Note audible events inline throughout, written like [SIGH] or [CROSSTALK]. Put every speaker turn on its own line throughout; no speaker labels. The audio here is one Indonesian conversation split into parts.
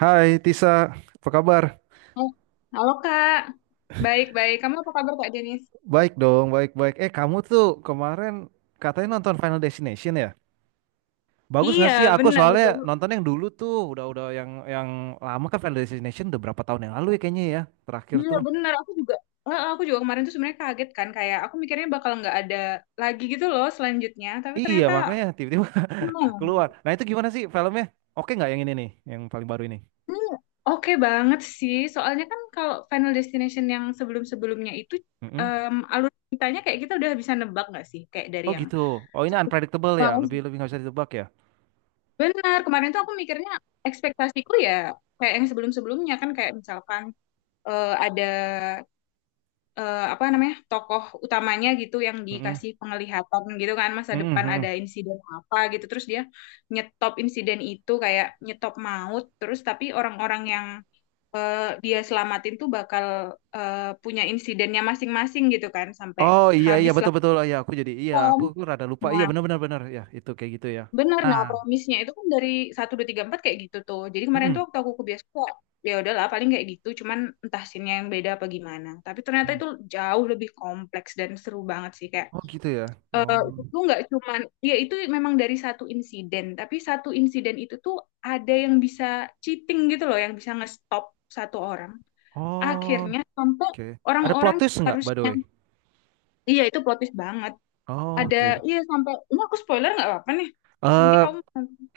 Hai Tisa, apa kabar?
Oh, halo Kak. Baik-baik. Kamu apa kabar Kak Denis?
Baik dong, baik-baik. Eh kamu tuh kemarin katanya nonton Final Destination ya? Bagus nggak
Iya,
sih? Aku
benar.
soalnya
Baru.
nonton yang dulu tuh, udah-udah yang lama kan Final Destination udah berapa tahun yang lalu ya kayaknya ya, terakhir
Iya,
tuh.
benar. Aku juga kemarin tuh sebenarnya kaget kan kayak aku mikirnya bakal nggak ada lagi gitu loh selanjutnya, tapi
Iya
ternyata
makanya tiba-tiba [LAUGHS]
no.
keluar. Nah itu gimana sih filmnya? Oke nggak yang ini nih, yang paling baru ini?
Ini oke banget sih. Soalnya kan kalau Final Destination yang sebelum-sebelumnya itu
Mm-mm.
alur ceritanya kayak kita udah bisa nebak nggak sih kayak dari
Oh
yang
gitu. Oh ini
satu.
unpredictable ya,
Wow.
lebih lebih nggak bisa ditebak ya.
Benar, kemarin tuh aku mikirnya ekspektasiku ya kayak yang sebelum-sebelumnya kan kayak misalkan ada apa namanya tokoh utamanya gitu yang
Mm-mm.
dikasih penglihatan gitu kan masa
Mm-mm,
depan ada
mm-mm.
insiden apa gitu terus dia nyetop insiden itu kayak nyetop maut terus tapi orang-orang yang eh, dia selamatin tuh bakal punya insidennya masing-masing gitu kan sampai
Oh, iya, iya,
habislah
betul, betul, oh, ya aku jadi iya, aku,
film.
aku rada lupa, iya
Nah,
benar, benar, benar, ya itu kayak gitu ya.
benar.
Nah,
Nah, premisnya itu kan dari satu 2 3 4 kayak gitu tuh. Jadi kemarin tuh
mm-mm.
waktu aku ke bioskop, ya udahlah paling kayak gitu. Cuman entah scene yang beda apa gimana. Tapi ternyata itu jauh lebih kompleks dan seru banget sih. Kayak
Oh gitu ya. Oh,
itu nggak cuman, ya itu memang dari satu insiden tapi satu insiden itu tuh ada yang bisa cheating gitu loh yang bisa ngestop satu orang
oh,
akhirnya sampai
oke. Ada plot
orang-orang
twist nggak by the
harusnya.
way?
Iya, itu plot twist banget.
Oh,
Ada,
oke.
iya sampai ini aku spoiler nggak apa-apa nih nanti
Eh
kamu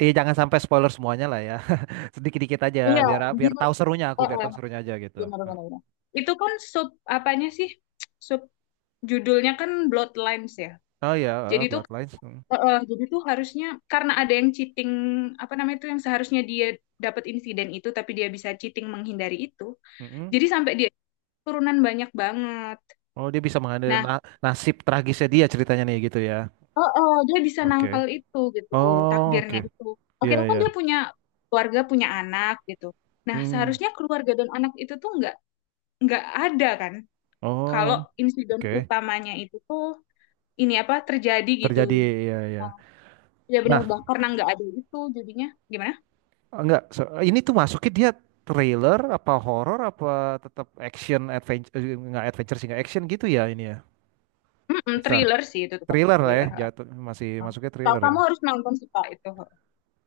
iya jangan sampai spoiler semuanya lah ya. [LAUGHS] Sedikit dikit aja
iya
biar biar
gitu.
tahu serunya aku
Eh,
biar
eh,
tahu serunya aja gitu.
Benar benar benar. Itu kan sub apanya sih sub judulnya kan Bloodlines ya,
Oh ya
jadi itu.
Bloodlines. Mm.
Heeh, jadi tuh harusnya karena ada yang cheating apa namanya itu yang seharusnya dia dapat insiden itu tapi dia bisa cheating menghindari itu.
Mm-mm.
Jadi sampai dia turunan banyak banget.
Oh dia bisa mengambil
Nah,
nasib tragisnya dia ceritanya nih gitu ya.
heeh, dia bisa
Oke.
nangkal itu gitu
Oh oke.
takdirnya itu.
Iya,
Akhirnya kan
iya.
dia punya keluarga punya anak gitu. Nah,
Hmm.
seharusnya keluarga dan anak itu tuh nggak ada kan
Oh
kalau insiden
oke.
utamanya itu tuh ini apa terjadi gitu.
Terjadi, ya, ya.
Nah, ya benar
Nah,
banget karena nggak ada itu jadinya gimana?
enggak, ini tuh masuknya dia trailer, apa horor apa tetap action, adventure, enggak adventure sih, enggak action gitu ya ini ya.
Mm-mm,
Bisa.
thriller sih itu tetap
Thriller lah ya,
thriller.
jatuh, masih masuknya
Kalau
thriller ya.
kamu harus nonton sih Pak itu.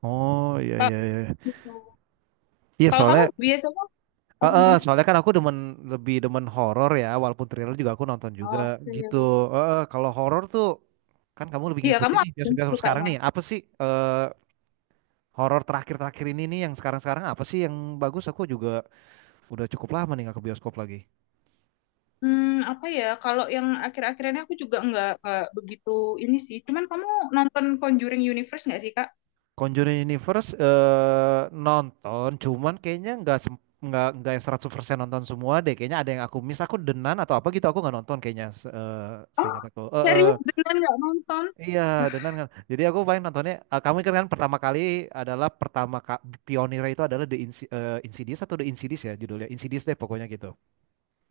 Oh, iya,
Ka-
iya, iya.
Gitu.
Iya,
Kalau kamu
soalnya,
biasanya apa gimana?
soalnya kan aku demen, lebih demen horor ya, walaupun thriller juga aku nonton juga
Oh,
gitu.
oke.
Kalau horor tuh, kan kamu lebih
Iya, kamu
ngikutin nih,
apa yang
biasa-biasa sekarang
sukanya.
nih, apa sih. Horor terakhir-terakhir ini nih yang sekarang-sekarang apa sih yang bagus? Aku juga udah cukup lama nih nggak ke bioskop lagi.
hmm, Apa ya? Kalau yang akhir-akhir ini aku juga nggak begitu ini sih. Cuman kamu nonton Conjuring Universe nggak sih, Kak?
Conjuring Universe, nonton, cuman kayaknya nggak nggak yang 100% nonton semua deh. Kayaknya ada yang aku miss, aku denan atau apa gitu aku nggak nonton kayaknya
Oh,
seingat aku.
serius beneran nggak nonton?
Iya,
Wah,
denan kan. Jadi aku paling nontonnya, kamu ingat kan pertama kali adalah pertama ka, pionirnya itu adalah The Insidious atau The Insidious ya judulnya. Insidious deh pokoknya gitu.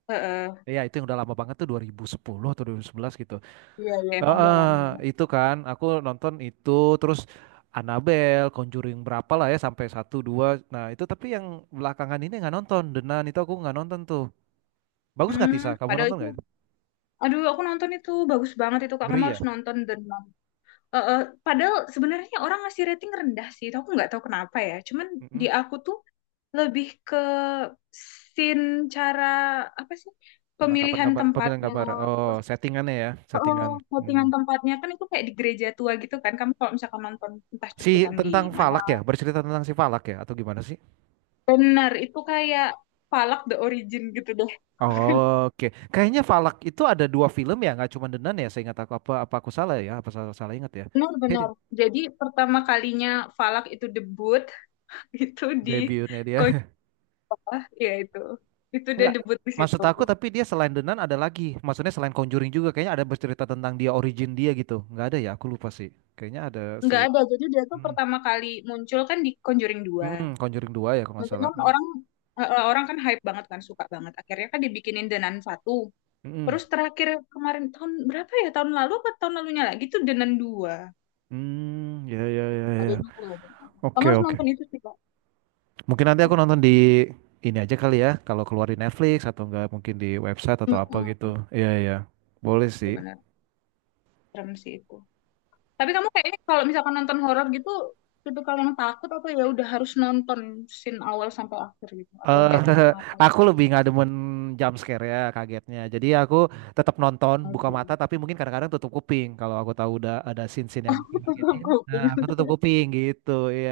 heeh.
Iya, itu yang udah lama banget tuh 2010 atau 2011 gitu.
Iya, iya, emang udah
Heeh,
lama banget.
itu kan aku nonton itu terus Annabelle, Conjuring berapa lah ya sampai satu dua. Nah itu tapi yang belakangan ini nggak nonton. The Nun itu aku nggak nonton tuh. Bagus nggak Tisa?
Hmm,
Kamu
padahal
nonton
itu,
nggak itu?
aduh, aku nonton itu bagus banget itu Kak. Kamu
Ngeri ya?
harus nonton dan eh, eh, padahal sebenarnya orang ngasih rating rendah sih. Itu aku nggak tahu kenapa ya. Cuman di
Mm-mm.
aku tuh lebih ke scene, cara, apa sih,
Penangkapan
pemilihan
gambar, pemilihan
tempatnya,
gambar. Oh
terus
settingannya ya,
oh,
settingan. Hmm.
settingan tempatnya kan itu kayak di gereja tua gitu kan, kamu kalau misalkan nonton entah
Si
cuplikan di
tentang
mana
Falak ya, bercerita tentang si Falak ya atau gimana sih?
benar itu kayak Falak the Origin gitu deh,
Oke, kayaknya Falak itu ada dua film ya, nggak cuma The Nun ya. Saya ingat, aku apa apa, aku salah ya? Apa salah, salah ingat ya? Iya
benar-benar.
deh,
Jadi pertama kalinya Falak itu debut [LAUGHS] itu di
debutnya dia.
Koja, ya itu dia
Enggak,
debut di
maksud
situ.
aku tapi dia selain The Nun ada lagi. Maksudnya selain Conjuring juga kayaknya ada bercerita tentang dia origin dia gitu. Enggak ada ya, aku lupa sih. Kayaknya ada
Nggak
si
ada, jadi dia tuh
hmm.
pertama kali muncul kan di Conjuring dua.
Mm-mm, Conjuring 2 ya kalau nggak
Mungkin
salah.
kan
Hmm.
orang kan hype banget kan suka banget. Akhirnya kan dibikinin Denan satu.
Mm-mm.
Terus terakhir kemarin tahun berapa ya? Tahun lalu apa tahun lalunya lagi tuh Denan dua.
Hmm, ya, ya, ya,
Ada
ya.
dua. Denan. Kamu
Oke,
harus
oke.
nonton itu sih Kak.
Mungkin nanti aku nonton di ini aja kali ya, kalau keluar di Netflix atau enggak mungkin di website atau apa
Mm-mm.
gitu. Iya, iya. Boleh sih.
Benar, serem sih itu. Tapi kamu kayaknya kalau misalkan nonton horor gitu, itu kalau yang takut apa ya udah harus nonton scene awal sampai akhir gitu, atau
Eee,
yang kayak tutup mata.
[LAUGHS] aku lebih nggak demen jump scare ya kagetnya. Jadi aku tetap nonton, buka
Oke.
mata tapi mungkin kadang-kadang tutup kuping kalau aku tahu udah ada scene-scene yang bakal
[LAUGHS] Tutup
ngagetin, nah
kuping.
aku tutup kuping gitu, iya.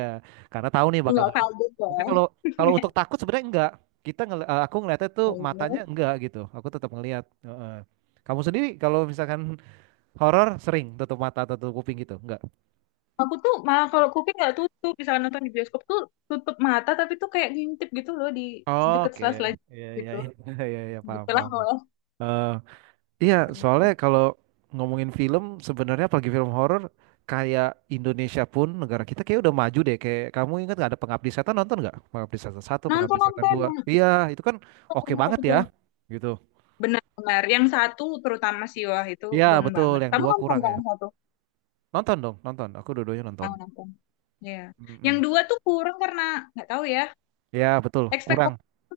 Karena tahu nih
[LAUGHS]
bakal
Enggak
ngagetin.
kaget ya.
Tapi kalau kalau
[LAUGHS]
untuk takut sebenarnya enggak. Aku ngeliatnya tuh matanya
Lalu.
enggak gitu, aku tetap ngeliat. Heeh. Kamu sendiri kalau misalkan horor sering tutup mata, atau tutup kuping gitu? Enggak?
Aku tuh malah kalau kuping nggak tutup, misalnya nonton di bioskop tuh tutup mata tapi tuh kayak ngintip gitu loh di deket
Oke,
sela-sela
iya, iya,
gitu,
iya, [LAUGHS] iya, iya,
di
paham,
oleh
paham. Iya, soalnya kalau ngomongin film sebenarnya apalagi film horor kayak Indonesia pun negara kita kayak udah maju deh. Kayak kamu ingat nggak ada Pengabdi Setan, nonton nggak? Pengabdi Setan satu, Pengabdi
nonton
Setan
nonton
dua.
yang
Iya, itu kan oke
yang
banget
satu
ya,
doang.
gitu.
Benar-benar yang satu terutama sih wah itu
Iya
gong
betul,
banget.
yang
Kamu
dua
nonton
kurang
nggak
ya.
yang satu?
Nonton dong, nonton. Aku dua-duanya nonton.
Ah nonton. Ya, yang
Mm-mm.
dua tuh kurang karena nggak tahu ya
Iya betul, kurang.
ekspektasi tuh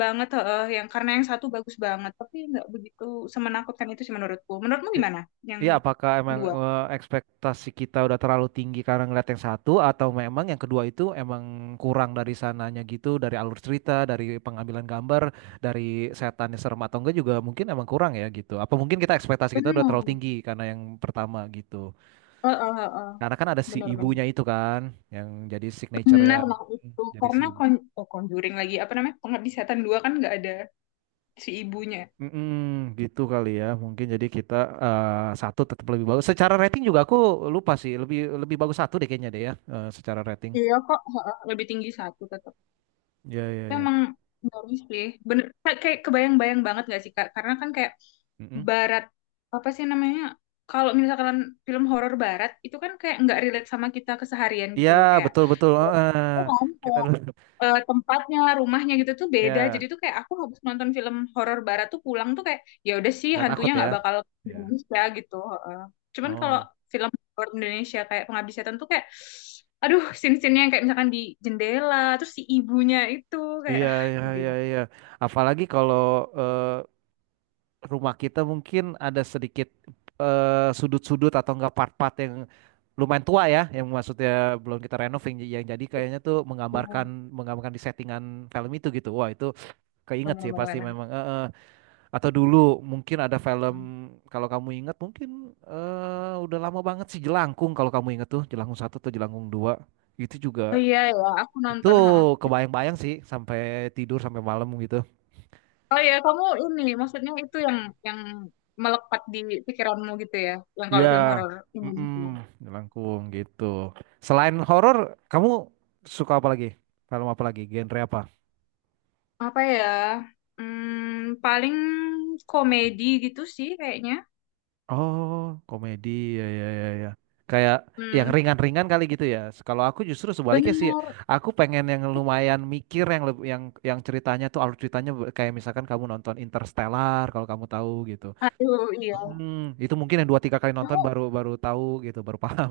banget heeh, yang karena yang satu bagus banget tapi nggak begitu semenakutkan itu sih menurutku. Menurutmu gimana? Yang
Iya, apakah emang,
dua?
ekspektasi kita udah terlalu tinggi karena ngeliat yang satu atau memang yang kedua itu emang kurang dari sananya gitu, dari alur cerita, dari pengambilan gambar, dari setannya serem atau enggak juga mungkin emang kurang ya gitu. Apa mungkin ekspektasi kita udah terlalu
Benar.
tinggi karena yang pertama gitu.
Heeh, heeh.
Karena kan ada si
Benar, benar.
ibunya itu kan yang jadi signature ya.
Benar lah itu.
Jadi si
Karena
ibu.
Conjuring lagi apa namanya? Pengabdi Setan 2 kan nggak ada si ibunya.
Mm-mm, gitu kali ya. Mungkin jadi kita, satu tetap lebih bagus. Secara rating juga aku lupa sih, lebih lebih bagus satu deh kayaknya deh ya, secara rating.
Iya kok. Heeh, lebih tinggi satu tetap.
Ya, ya, ya.
Memang baru sih. Bener, kayak kayak kebayang-bayang banget gak sih, Kak? Karena kan kayak
Mm-mm.
barat, apa sih namanya? Kalau misalkan film horor barat, itu kan kayak nggak relate sama kita keseharian gitu
Iya,
loh. Kayak,
betul betul. Heeh.
oh, kan?
kita
Kayak,
lu
eh, tempatnya, rumahnya gitu tuh
[LAUGHS]
beda. Jadi
ya
tuh kayak aku habis nonton film horor barat tuh pulang tuh kayak, ya udah sih
nggak takut
hantunya
ya.
nggak bakal ke
Ya.
Indonesia gitu. Heeh. Cuman kalau
Oh,
film luar Indonesia kayak Pengabdi Setan tuh kayak aduh scene-scene yang kayak misalkan di jendela terus si ibunya itu kayak
iya,
ah
iya,
ngeri
iya,
banget.
iya. Apalagi kalau, eh, rumah kita mungkin ada sedikit, sudut-sudut atau enggak part-part yang lumayan tua ya, yang maksudnya belum kita renov yang, jadi kayaknya tuh menggambarkan
Ya,
menggambarkan di settingan film itu gitu. Wah, itu keinget sih pasti
bener-bener.
memang. Eh. Atau dulu mungkin ada film kalau kamu ingat mungkin, udah lama banget sih Jelangkung kalau kamu ingat tuh Jelangkung satu atau Jelangkung dua itu
Oh
juga
iya ya, aku
itu
nonton ha.
kebayang-bayang sih sampai tidur sampai malam gitu.
Oh iya kamu ini maksudnya itu yang melekat di pikiranmu gitu ya yang
Iya,
kalau film horor
mm
Indonesia
Jelangkung gitu. Selain horor, kamu suka apa lagi? Film apa lagi? Genre apa?
apa ya, paling komedi gitu sih kayaknya.
Oh, komedi, ya, ya, ya, ya. Kayak yang
hmm,
ringan-ringan kali gitu ya. Kalau aku justru sebaliknya sih,
Bener.
aku pengen yang lumayan mikir yang leb- yang ceritanya tuh alur ceritanya kayak misalkan kamu nonton Interstellar kalau kamu tahu gitu.
Aduh iya,
Hmm, itu mungkin yang dua tiga kali nonton
kamu
baru baru tahu gitu, baru paham.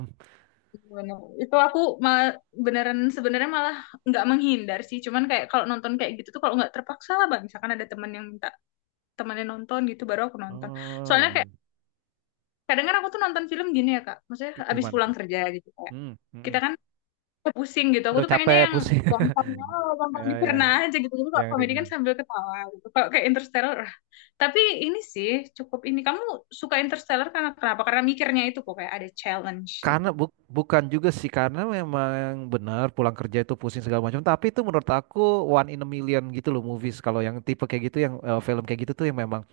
bener. Itu aku malah beneran sebenarnya malah nggak menghindar sih. Cuman kayak kalau nonton kayak gitu tuh kalau nggak terpaksa lah, Bang. Misalkan ada teman yang minta temannya nonton gitu baru aku nonton.
Oh,
Soalnya kayak
iya.
kadang kan aku tuh nonton film gini ya, Kak. Maksudnya habis
Gimana
pulang
tuh?
kerja gitu kayak.
Hmm, mm-mm.
Kita kan pusing gitu. Aku
Udah
tuh pengennya
capek
yang
pusing.
gampangnya
[LAUGHS]
gampang
Ya, ya,
dicerna aja gitu. Jadi kalau
yang
komedi kan
ringan.
sambil ketawa gitu. Kalau kayak Interstellar, ah. Tapi ini sih cukup ini. Kamu suka Interstellar karena kenapa? Karena mikirnya itu kok kayak ada challenge gitu.
Karena bukan juga sih karena memang benar pulang kerja itu pusing segala macam tapi itu menurut aku one in a million gitu loh movies kalau yang tipe kayak gitu yang, film kayak gitu tuh yang memang,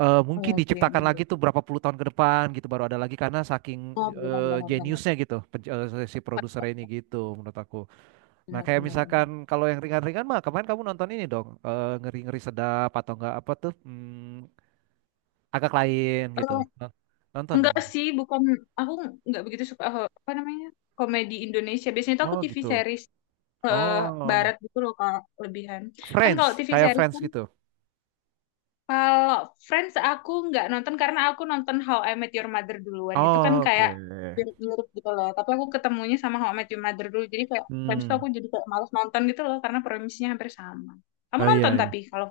Iya
mungkin
sih.
diciptakan lagi tuh berapa puluh tahun ke depan gitu baru ada lagi karena saking,
Benar, benar, benar, benar.
jeniusnya gitu si produser ini gitu menurut aku. Nah
Benar
kayak
benar benar.
misalkan kalau yang ringan-ringan mah kemarin kamu nonton ini dong, ngeri-ngeri sedap atau enggak apa tuh, agak lain gitu.
Eh,
Nonton dong
enggak
kamu.
sih, bukan aku enggak begitu suka apa namanya? Komedi Indonesia. Biasanya tuh aku
Oh
TV
gitu.
series eh,
Oh.
barat gitu loh kalau lebihan. Kan
Friends,
kalau TV
kayak
series
Friends
kan
gitu.
kalau Friends aku enggak nonton karena aku nonton How I Met Your Mother duluan. Itu kan
Oh, oke.
kayak mirip-mirip gitu loh. Tapi aku ketemunya sama How I Met Your Mother dulu. Jadi kayak Friends tuh
Hmm.
aku jadi kayak males nonton gitu loh karena premisnya hampir sama. Kamu
Oh
nonton
iya,
tapi
iya.
kalau.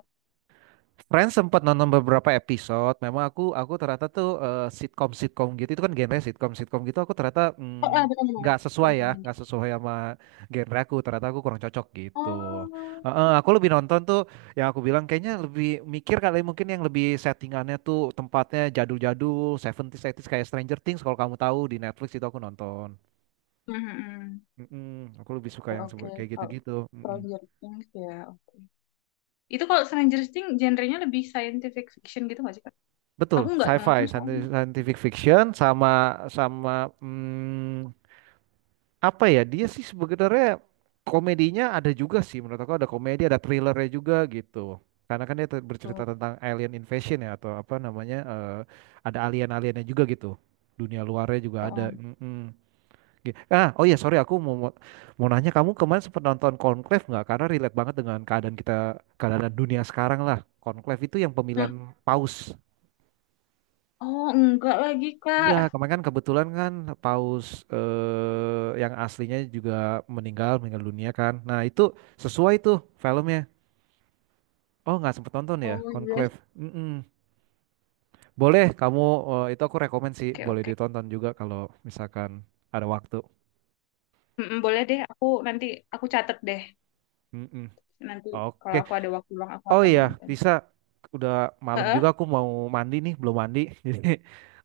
Friends sempat nonton beberapa episode. Memang aku ternyata tuh, sitkom-sitkom gitu itu kan genre sitkom-sitkom gitu aku ternyata
Oh, bukan, bukan.
nggak
Bukan
sesuai ya,
komedi.
nggak sesuai sama genre aku. Ternyata aku kurang cocok gitu.
Oh.
Heeh, aku lebih nonton tuh yang aku bilang kayaknya lebih mikir kali mungkin yang lebih settingannya tuh tempatnya jadul-jadul, 70s, 80s kayak Stranger Things kalau kamu tahu di Netflix itu aku nonton.
Mhm.
Mm-mm, aku lebih suka
Ya,
yang
oke.
kayak
Kalau
gitu-gitu.
project ini ya oke. Itu kalau Stranger Things genrenya lebih scientific fiction gitu nggak sih, Kak?
Betul,
Aku nggak nonton
sci-fi,
soalnya.
scientific fiction sama sama hmm, apa ya? Dia sih sebenarnya komedinya ada juga sih menurut aku ada komedi, ada thrillernya juga gitu. Karena kan dia bercerita
Oh,
tentang alien invasion ya atau apa namanya, ada alien-aliennya juga gitu. Dunia luarnya juga ada.
oh.
Mm-mm. Oh iya sorry, aku mau mau mau nanya kamu kemarin sempat nonton Conclave nggak? Karena relate banget dengan keadaan dunia sekarang lah. Conclave itu yang pemilihan
Hmm,
paus.
Oh, enggak lagi,
Iya,
Kak.
kemarin kan kebetulan kan paus, yang aslinya juga meninggal dunia kan. Nah, itu sesuai tuh filmnya. Oh, nggak sempet nonton ya,
Oh, yes.
Conclave. Mm-mm. Boleh, kamu, itu aku rekomen sih,
Oke,
boleh
oke.
ditonton juga kalau misalkan ada waktu.
Mm-mm, boleh deh, aku nanti aku catat deh.
Mm-mm.
Nanti
Oke.
kalau aku ada waktu luang aku
Oh
akan
iya,
nonton.
Tisa, udah malam
Heeh.
juga aku mau mandi nih, belum mandi. [LAUGHS] Jadi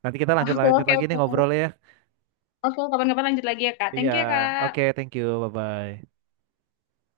nanti kita lanjut
Oke,
lanjut
oke,
lagi nih
oke.
ngobrolnya ya.
Oke, kapan-kapan lanjut lagi ya, Kak.
Iya.
Thank you ya, Kak.
Oke, thank you. Bye bye.